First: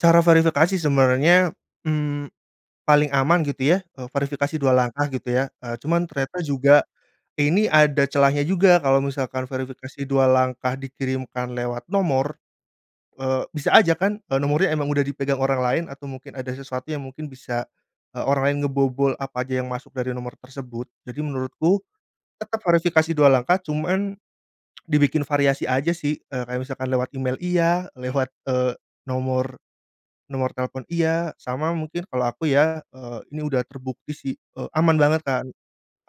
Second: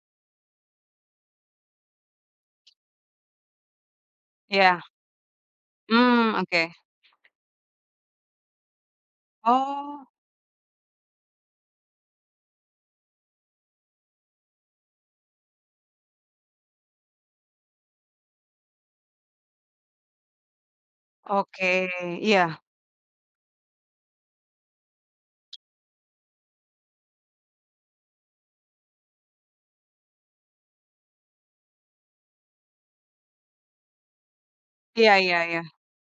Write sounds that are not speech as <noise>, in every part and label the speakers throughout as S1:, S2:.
S1: Cara verifikasi sebenarnya, mmm, paling aman gitu ya, eee, verifikasi 2
S2: Iya.
S1: langkah gitu ya, eee, cuman
S2: Mmm,
S1: ternyata
S2: oke.
S1: juga ini ada celahnya juga, kalau misalkan verifikasi
S2: Oh.
S1: 2 langkah dikirimkan lewat nomor, eee, bisa aja kan, eee, nomornya emang udah dipegang orang lain atau mungkin ada sesuatu yang mungkin bisa, eee, orang lain ngebobol apa aja yang masuk dari nomor tersebut. Jadi menurutku
S2: Oke,
S1: tetep
S2: iya.
S1: verifikasi 2, langkah cuman dibikin variasi aja sih, eee, kayak misalkan lewat email iya, lewat, eee, nomor nomor telepon iya, sama mungkin kalau aku ya, eee, ini udah terbukti sih, eee, aman
S2: Iya
S1: banget
S2: iya
S1: kan,
S2: iya.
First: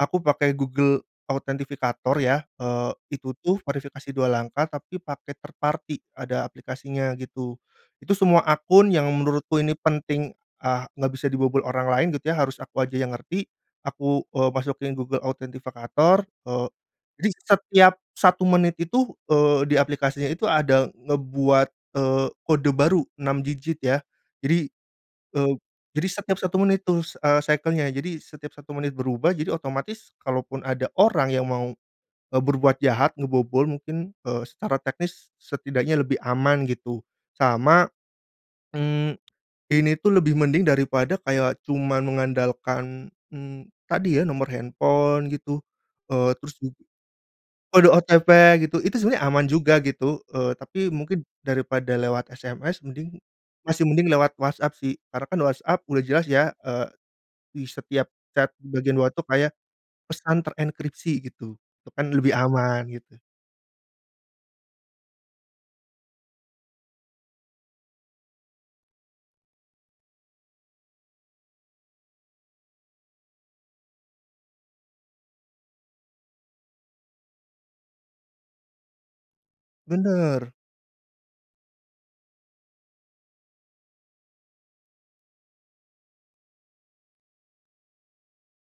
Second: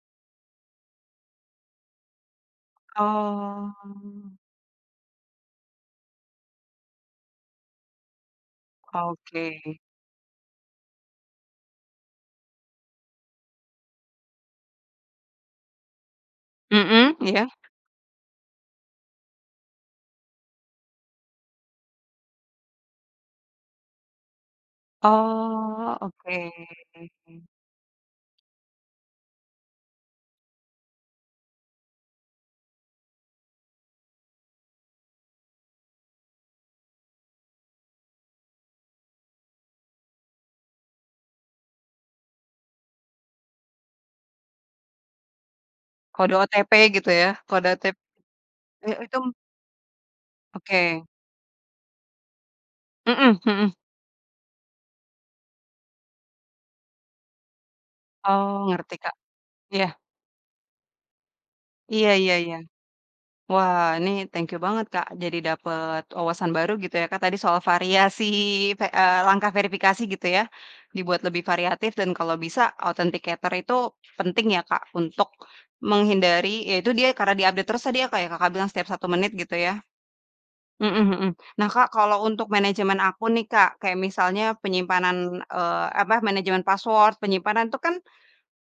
S1: aku pakai Google Authenticator ya, eee, itu tuh
S2: Oh.
S1: verifikasi 2 langkah, tapi pakai 3rd party, ada aplikasinya gitu, itu semua akun yang menurutku ini
S2: Oke.
S1: penting, eee, nggak bisa dibobol orang lain gitu ya, harus aku aja yang ngerti, aku, eee, masukin Google Authenticator, eee,
S2: Mhm,
S1: jadi
S2: iya.
S1: setiap 1 menit itu, eee, di aplikasinya itu ada ngebuat, eee, kode baru 6 digit ya. Jadi, eee,
S2: Oh,
S1: jadi
S2: oke.
S1: setiap 1 menit itu, s eee, cycle-nya, jadi setiap 1 menit berubah. Jadi otomatis kalaupun ada orang yang mau, eee, berbuat jahat, ngebobol mungkin, eee, secara teknis setidaknya lebih aman gitu. Sama, mmm, ini tuh lebih mending daripada kayak cuma mengandalkan, mmm, tadi ya, nomor handphone gitu, eee,
S2: Kode
S1: terus ju
S2: OTP gitu ya? kode
S1: kode
S2: OTP
S1: OTP gitu, itu
S2: mhm, itu
S1: sebenarnya
S2: m
S1: aman juga gitu, eee, tapi
S2: Oke.
S1: mungkin daripada lewat SMS, mending
S2: Mhm mhm.
S1: masih mending lewat WhatsApp sih, karena kan WhatsApp udah jelas ya, eee, di setiap chat
S2: Oh,
S1: bagian
S2: ngerti,
S1: luar
S2: Kak.
S1: tuh, kayak
S2: Iya.
S1: pesan terenkripsi gitu, itu
S2: Iya
S1: kan
S2: iya
S1: lebih
S2: iya.
S1: aman, gitu.
S2: Wah, ini thank you banget, Kak, jadi dapet wawasan baru gitu ya, Kak, tadi soal variasi ve eee, langkah verifikasi gitu ya, dibuat lebih variatif dan kalau bisa authenticator itu penting ya, Kak? Untuk menghindari, ya itu dia, karena dia update terus tadi ya, Kak? Yang Kakak bilang setiap 1 menit gitu, ya.
S1: Benar.
S2: Mhm mhm. Nah, Kak, kalau untuk manajemen akun nih, Kak, kayak misalnya penyimpanan, eee, apa manajemen password, penyimpanan itu kan,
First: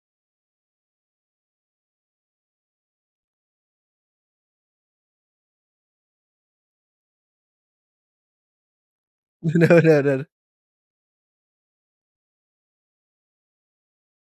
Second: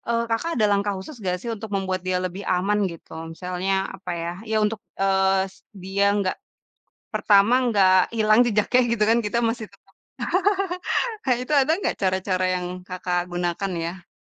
S2: eee, Kakak ada langkah khusus nggak sih, untuk membuat dia lebih aman gitu, misalnya apa ya, ya untuk, eee, dia nggak pertama nggak hilang jejaknya gitu kan, kita masih
S1: Bener
S2: tetap
S1: bener bener.
S2: <chuckles> Kak, itu ada nggak cara-cara yang Kakak gunakan ya?